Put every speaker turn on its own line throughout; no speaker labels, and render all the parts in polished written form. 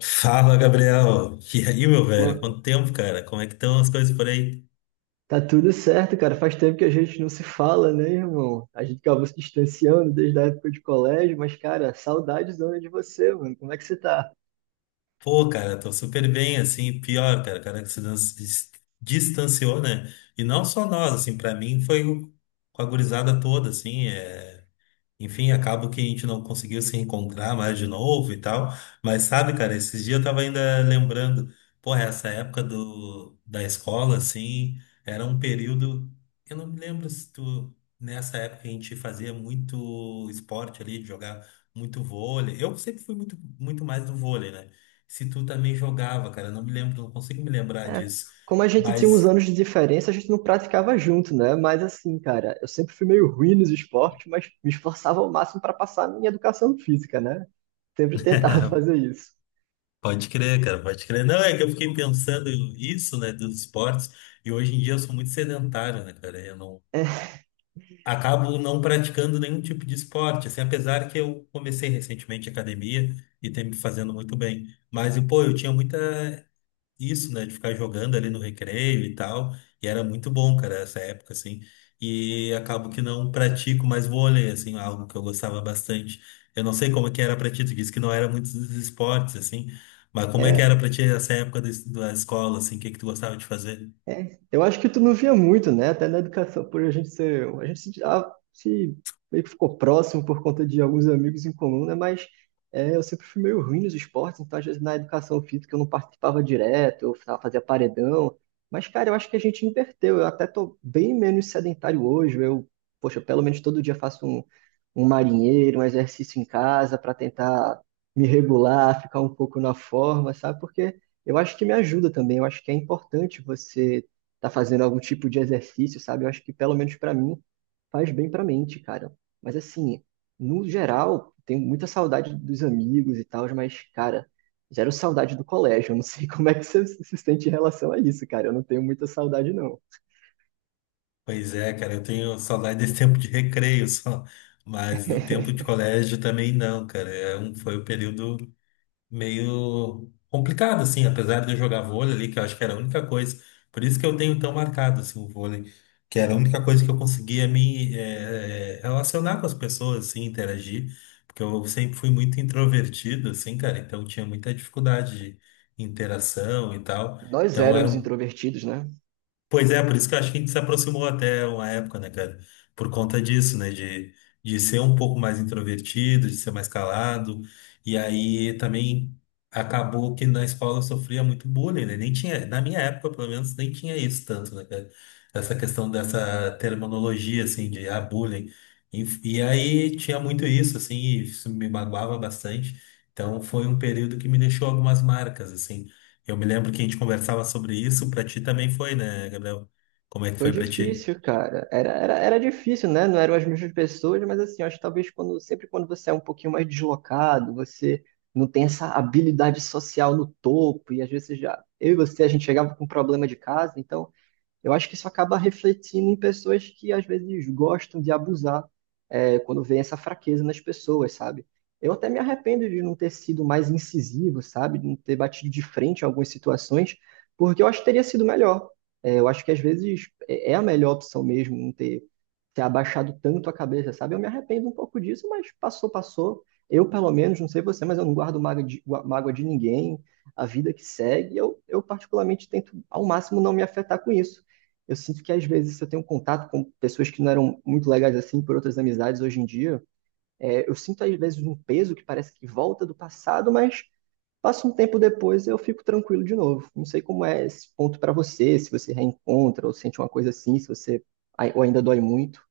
Fala, Gabriel. E aí, meu
Pô,
velho? Quanto tempo, cara? Como é que estão as coisas por aí?
tá tudo certo, cara. Faz tempo que a gente não se fala, né, irmão? A gente acabou se distanciando desde a época de colégio, mas, cara, saudades dona de você, mano. Como é que você tá?
Pô, cara, tô super bem, assim, pior, cara, cara que se distanciou, né? E não só nós, assim, pra mim foi com a gurizada toda, assim, é. Enfim, acabo que a gente não conseguiu se encontrar mais de novo e tal. Mas sabe, cara, esses dias eu tava ainda lembrando, porra, essa época da escola, assim, era um período. Eu não me lembro se tu. Nessa época a gente fazia muito esporte ali, jogar muito vôlei. Eu sempre fui muito, muito mais do vôlei, né? Se tu também jogava, cara, eu não me lembro, não consigo me lembrar
É,
disso.
como a gente tinha uns
Mas.
anos de diferença, a gente não praticava junto, né? Mas assim, cara, eu sempre fui meio ruim nos esportes, mas me esforçava ao máximo pra passar a minha educação física, né? Sempre tentava fazer isso.
Pode crer, cara, pode crer. Não, é que eu fiquei pensando isso, né, dos esportes, e hoje em dia eu sou muito sedentário, né, cara? Eu não acabo não praticando nenhum tipo de esporte, assim, apesar que eu comecei recentemente a academia e tem me fazendo muito bem. Mas, e, pô, eu tinha muita isso, né, de ficar jogando ali no recreio e tal, e era muito bom, cara, essa época, assim, e acabo que não pratico mais vôlei, assim, algo que eu gostava bastante. Eu não sei como é que era pra ti, tu disse que não era muito dos esportes, assim, mas como é que
É,
era pra ti essa época da, da escola, assim, o que que tu gostava de fazer?
É, eu acho que tu não via muito, né? Até na educação, por a gente ser, a gente se, se meio que ficou próximo por conta de alguns amigos em comum, né? Mas é, eu sempre fui meio ruim nos esportes, então às vezes na educação física eu não participava direto, fazia paredão. Mas, cara, eu acho que a gente inverteu. Eu até tô bem menos sedentário hoje. Eu, poxa, pelo menos todo dia um marinheiro, um exercício em casa para tentar me regular, ficar um pouco na forma, sabe? Porque eu acho que me ajuda também. Eu acho que é importante você estar fazendo algum tipo de exercício, sabe? Eu acho que, pelo menos para mim, faz bem para a mente, cara. Mas, assim, no geral, tenho muita saudade dos amigos e tal, mas, cara, zero saudade do colégio. Eu não sei como é que você se sente em relação a isso, cara. Eu não tenho muita saudade, não.
Pois é, cara, eu tenho saudade desse tempo de recreio só, mas do tempo de colégio também não, cara, é um, foi o período meio complicado, assim, apesar de eu jogar vôlei ali, que eu acho que era a única coisa. Por isso que eu tenho tão marcado, assim, o vôlei, que era a única coisa que eu conseguia me relacionar com as pessoas, assim, interagir, porque eu sempre fui muito introvertido, assim, cara, então tinha muita dificuldade de interação e tal.
Nós
Então era
éramos
um
introvertidos, né?
Pois é, por isso que eu acho que a gente se aproximou até uma época, né, cara? Por conta disso, né? De ser um pouco mais introvertido, de ser mais calado. E aí também acabou que na escola eu sofria muito bullying, né? Nem tinha, na minha época, pelo menos, nem tinha isso tanto, né, cara? Essa questão dessa terminologia, assim, de ah, bullying. E, e aí tinha muito isso, assim, e isso me magoava bastante. Então foi um período que me deixou algumas marcas, assim. Eu me lembro que a gente conversava sobre isso, pra ti também foi, né, Gabriel? Como é que
Foi
foi pra ti?
difícil, cara. Era difícil, né? Não eram as mesmas pessoas, mas assim, eu acho que talvez quando, sempre quando você é um pouquinho mais deslocado, você não tem essa habilidade social no topo, e às vezes já. Eu e você, a gente chegava com um problema de casa, então. Eu acho que isso acaba refletindo em pessoas que às vezes gostam de abusar, é, quando vem essa fraqueza nas pessoas, sabe? Eu até me arrependo de não ter sido mais incisivo, sabe? De não ter batido de frente em algumas situações, porque eu acho que teria sido melhor. É, eu acho que às vezes é a melhor opção mesmo não ter, ter abaixado tanto a cabeça, sabe? Eu me arrependo um pouco disso, mas passou, passou. Eu, pelo menos, não sei você, mas eu não guardo mágoa de ninguém. A vida que segue, eu particularmente tento ao máximo não me afetar com isso. Eu sinto que às vezes eu tenho um contato com pessoas que não eram muito legais assim por outras amizades hoje em dia. É, eu sinto às vezes um peso que parece que volta do passado, mas passa um tempo depois eu fico tranquilo de novo. Não sei como é esse ponto para você, se você reencontra ou sente uma coisa assim, se você ou ainda dói muito.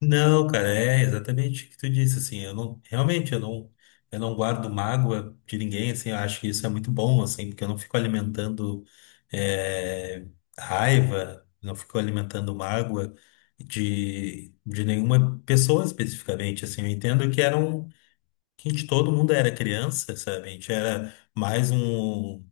Não, cara, é exatamente o que tu disse, assim, eu não, realmente, eu não guardo mágoa de ninguém, assim, eu acho que isso é muito bom, assim, porque eu não fico alimentando é, raiva, não fico alimentando mágoa de nenhuma pessoa especificamente, assim, eu entendo que era um, que a gente, todo mundo era criança, sabe? A gente era mais um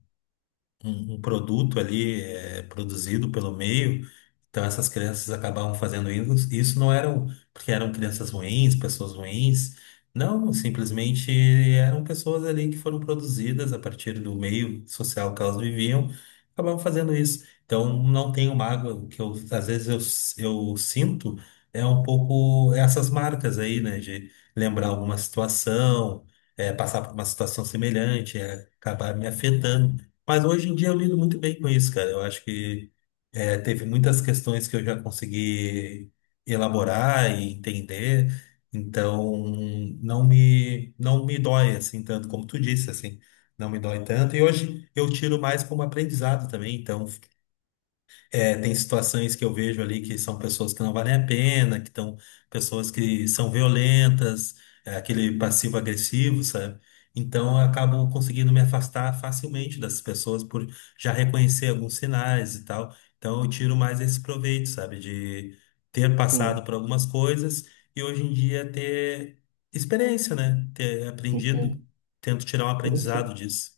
um produto ali é, produzido pelo meio. Então essas crianças acabavam fazendo isso. Isso não eram porque eram crianças ruins, pessoas ruins. Não, simplesmente eram pessoas ali que foram produzidas a partir do meio social que elas viviam, acabavam fazendo isso. Então não tenho mágoa, o que eu, às vezes eu sinto é um pouco essas marcas aí, né, de lembrar alguma situação, é, passar por uma situação semelhante, é, acabar me afetando. Mas hoje em dia eu lido muito bem com isso, cara. Eu acho que é, teve muitas questões que eu já consegui elaborar e entender, então não me dói assim tanto como tu disse assim, não me dói tanto. E hoje eu tiro mais como aprendizado também. Então é, tem situações que eu vejo ali que são pessoas que não valem a pena, que estão pessoas que são violentas, é, aquele passivo-agressivo, sabe? Então eu acabo conseguindo me afastar facilmente dessas pessoas por já reconhecer alguns sinais e tal. Então eu tiro mais esse proveito, sabe? De ter passado
Hum,
por algumas coisas e hoje em dia ter experiência, né? Ter aprendido.
entendo.
Tento tirar um
Eu não
aprendizado
sei
disso.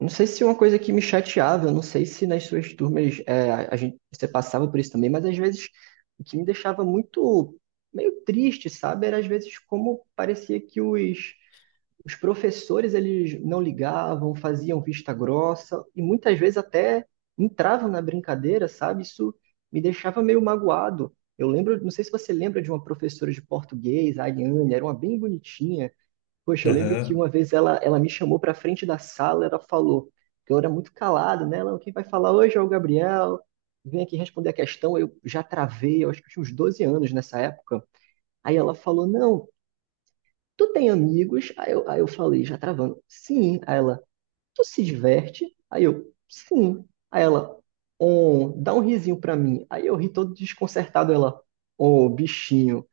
Não sei se é uma coisa que me chateava, eu não sei se nas suas turmas é, a gente, você passava por isso também, mas às vezes o que me deixava muito meio triste, sabe? Era às vezes como parecia que os professores eles não ligavam, faziam vista grossa e muitas vezes até entravam na brincadeira, sabe? Isso me deixava meio magoado. Eu lembro, não sei se você lembra de uma professora de português, a Ariane, era uma bem bonitinha. Poxa, eu lembro que
Aham.
uma vez ela me chamou para frente da sala, ela falou, que eu era muito calado, né? Ela, quem vai falar hoje é o Gabriel, vem aqui responder a questão. Eu já travei, eu acho que eu tinha uns 12 anos nessa época. Aí ela falou, não, tu tem amigos? Aí eu falei, já travando, sim. Aí ela, tu se diverte? Aí eu, sim. Aí ela, oh, dá um risinho pra mim. Aí eu ri todo desconcertado, ela, ô, bichinho.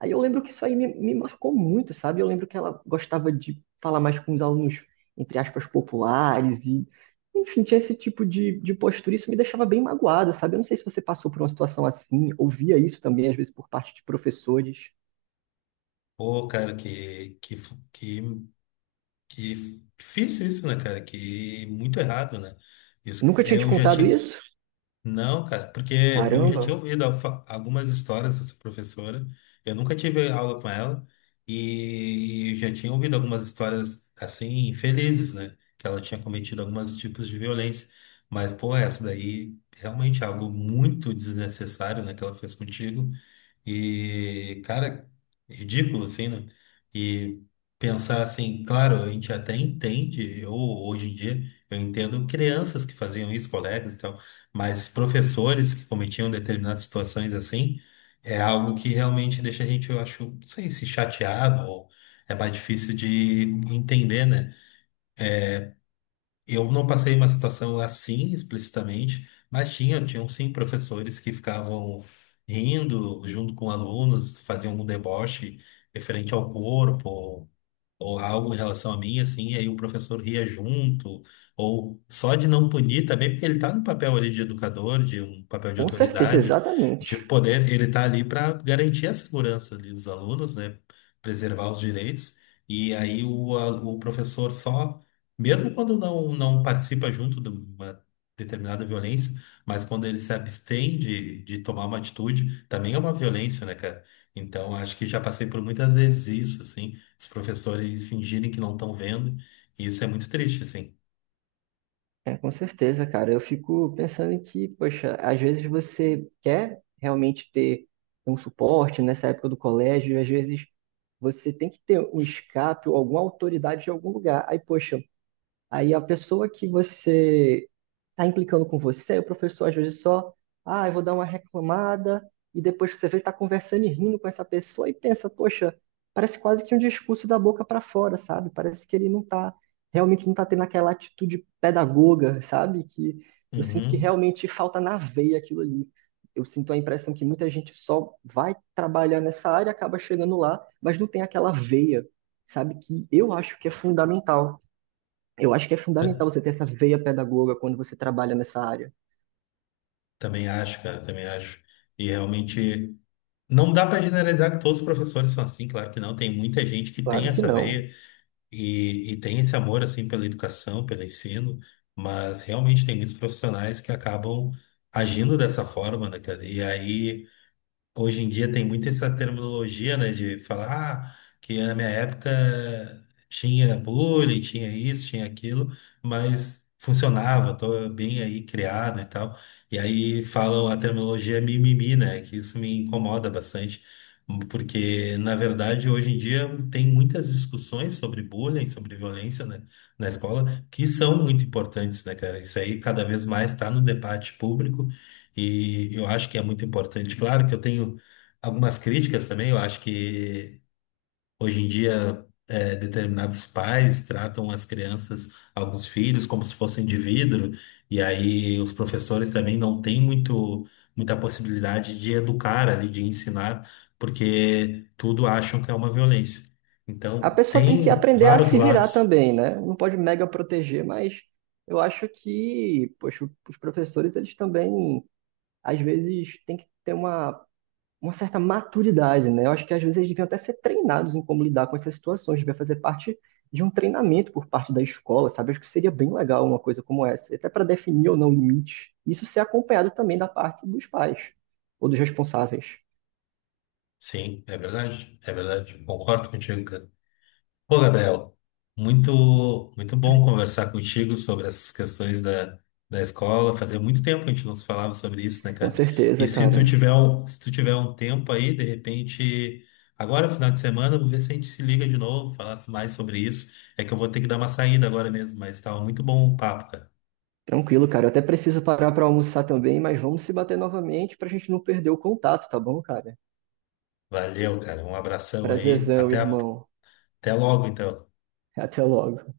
Aí eu lembro que me marcou muito, sabe? Eu lembro que ela gostava de falar mais com os alunos, entre aspas, populares e, enfim, tinha esse tipo de postura. Isso me deixava bem magoado, sabe? Eu não sei se você passou por uma situação assim, ouvia isso também, às vezes, por parte de professores.
Pô, cara, que que difícil isso, né, cara? Que muito errado, né? Isso
Nunca tinha te
eu já
contado
tinha.
isso?
Não, cara, porque eu já tinha
Caramba,
ouvido algumas histórias dessa professora. Eu nunca tive aula com ela e eu já tinha ouvido algumas histórias assim infelizes, né? Que ela tinha cometido alguns tipos de violência. Mas, pô, essa daí realmente é algo muito desnecessário, né? Que ela fez contigo. E, cara, ridículo, assim, né? E pensar assim, claro, a gente até entende, eu hoje em dia, eu entendo crianças que faziam isso, colegas e tal, mas professores que cometiam determinadas situações assim, é algo que realmente deixa a gente, eu acho, não sei se chateado ou é mais difícil de entender, né? Eu não passei uma situação assim explicitamente, mas tinham sim professores que ficavam rindo junto com alunos, faziam um deboche referente ao corpo, ou algo em relação a mim, assim, e aí o professor ria junto, ou só de não punir também, porque ele está no papel ali de educador, de um papel de
com certeza,
autoridade,
exatamente.
de poder, ele está ali para garantir a segurança ali dos alunos, né, preservar os direitos, e aí o professor só, mesmo quando não participa junto de uma determinada violência, mas quando ele se abstém de tomar uma atitude, também é uma violência, né, cara? Então, acho que já passei por muitas vezes isso, assim, os professores fingirem que não estão vendo, e isso é muito triste, assim.
É, com certeza, cara. Eu fico pensando em que, poxa, às vezes você quer realmente ter um suporte nessa época do colégio, e às vezes você tem que ter um escape ou alguma autoridade de algum lugar. Aí a pessoa que você está implicando com você, o professor às vezes só, ah, eu vou dar uma reclamada, e depois que você vê, está conversando e rindo com essa pessoa e pensa, poxa, parece quase que um discurso da boca para fora, sabe? Parece que ele não está, realmente não está tendo aquela atitude pedagoga, sabe? Que eu sinto que
Uhum.
realmente falta na veia aquilo ali. Eu sinto a impressão que muita gente só vai trabalhar nessa área, acaba chegando lá, mas não tem aquela veia, sabe? Que eu acho que é fundamental. Eu acho que é
Ta-
fundamental você ter essa veia pedagoga quando você trabalha nessa área.
Também acho, cara, também acho. E realmente não dá para generalizar que todos os professores são assim, claro que não. Tem muita gente que tem
Claro que
essa
não.
veia e tem esse amor, assim, pela educação, pelo ensino, mas realmente tem muitos profissionais que acabam agindo dessa forma, né, cara? E aí. Hoje em dia tem muito essa terminologia, né, de falar ah, que na minha época tinha bullying, tinha isso, tinha aquilo, mas funcionava, tô bem aí criado e tal. E aí falam a terminologia mimimi, né, que isso me incomoda bastante, porque na verdade hoje em dia tem muitas discussões sobre bullying, sobre violência, né, na escola, que são muito importantes, né, cara? Isso aí cada vez mais está no debate público e eu acho que é muito importante. Claro que eu tenho algumas críticas também. Eu acho que hoje em dia é, determinados pais tratam as crianças, alguns filhos, como se fossem de vidro. E aí os professores também não têm muito, muita possibilidade de educar ali, de ensinar, porque tudo acham que é uma violência.
A
Então
pessoa tem que
tem
aprender a
vários
se virar
lados.
também, né? Não pode mega proteger, mas eu acho que, poxa, os professores, eles também, às vezes, têm que ter uma certa maturidade, né? Eu acho que, às vezes, eles deviam até ser treinados em como lidar com essas situações, devia fazer parte de um treinamento por parte da escola, sabe? Acho que seria bem legal uma coisa como essa, até para definir ou não limites. Isso ser acompanhado também da parte dos pais ou dos responsáveis.
Sim, é verdade. É verdade. Concordo contigo, cara. Pô, Gabriel, muito, muito bom conversar contigo sobre essas questões da, da escola. Fazia muito tempo que a gente não se falava sobre isso, né,
Com
cara? E
certeza,
se tu
cara.
tiver um, se tu tiver um tempo aí, de repente, agora, final de semana, eu vou ver se a gente se liga de novo, falasse mais sobre isso. É que eu vou ter que dar uma saída agora mesmo, mas estava muito bom o papo, cara.
Tranquilo, cara. Eu até preciso parar pra almoçar também, mas vamos se bater novamente pra gente não perder o contato, tá bom, cara?
Valeu, cara. Um abração aí.
Prazerzão, irmão.
Até logo, então.
Até logo.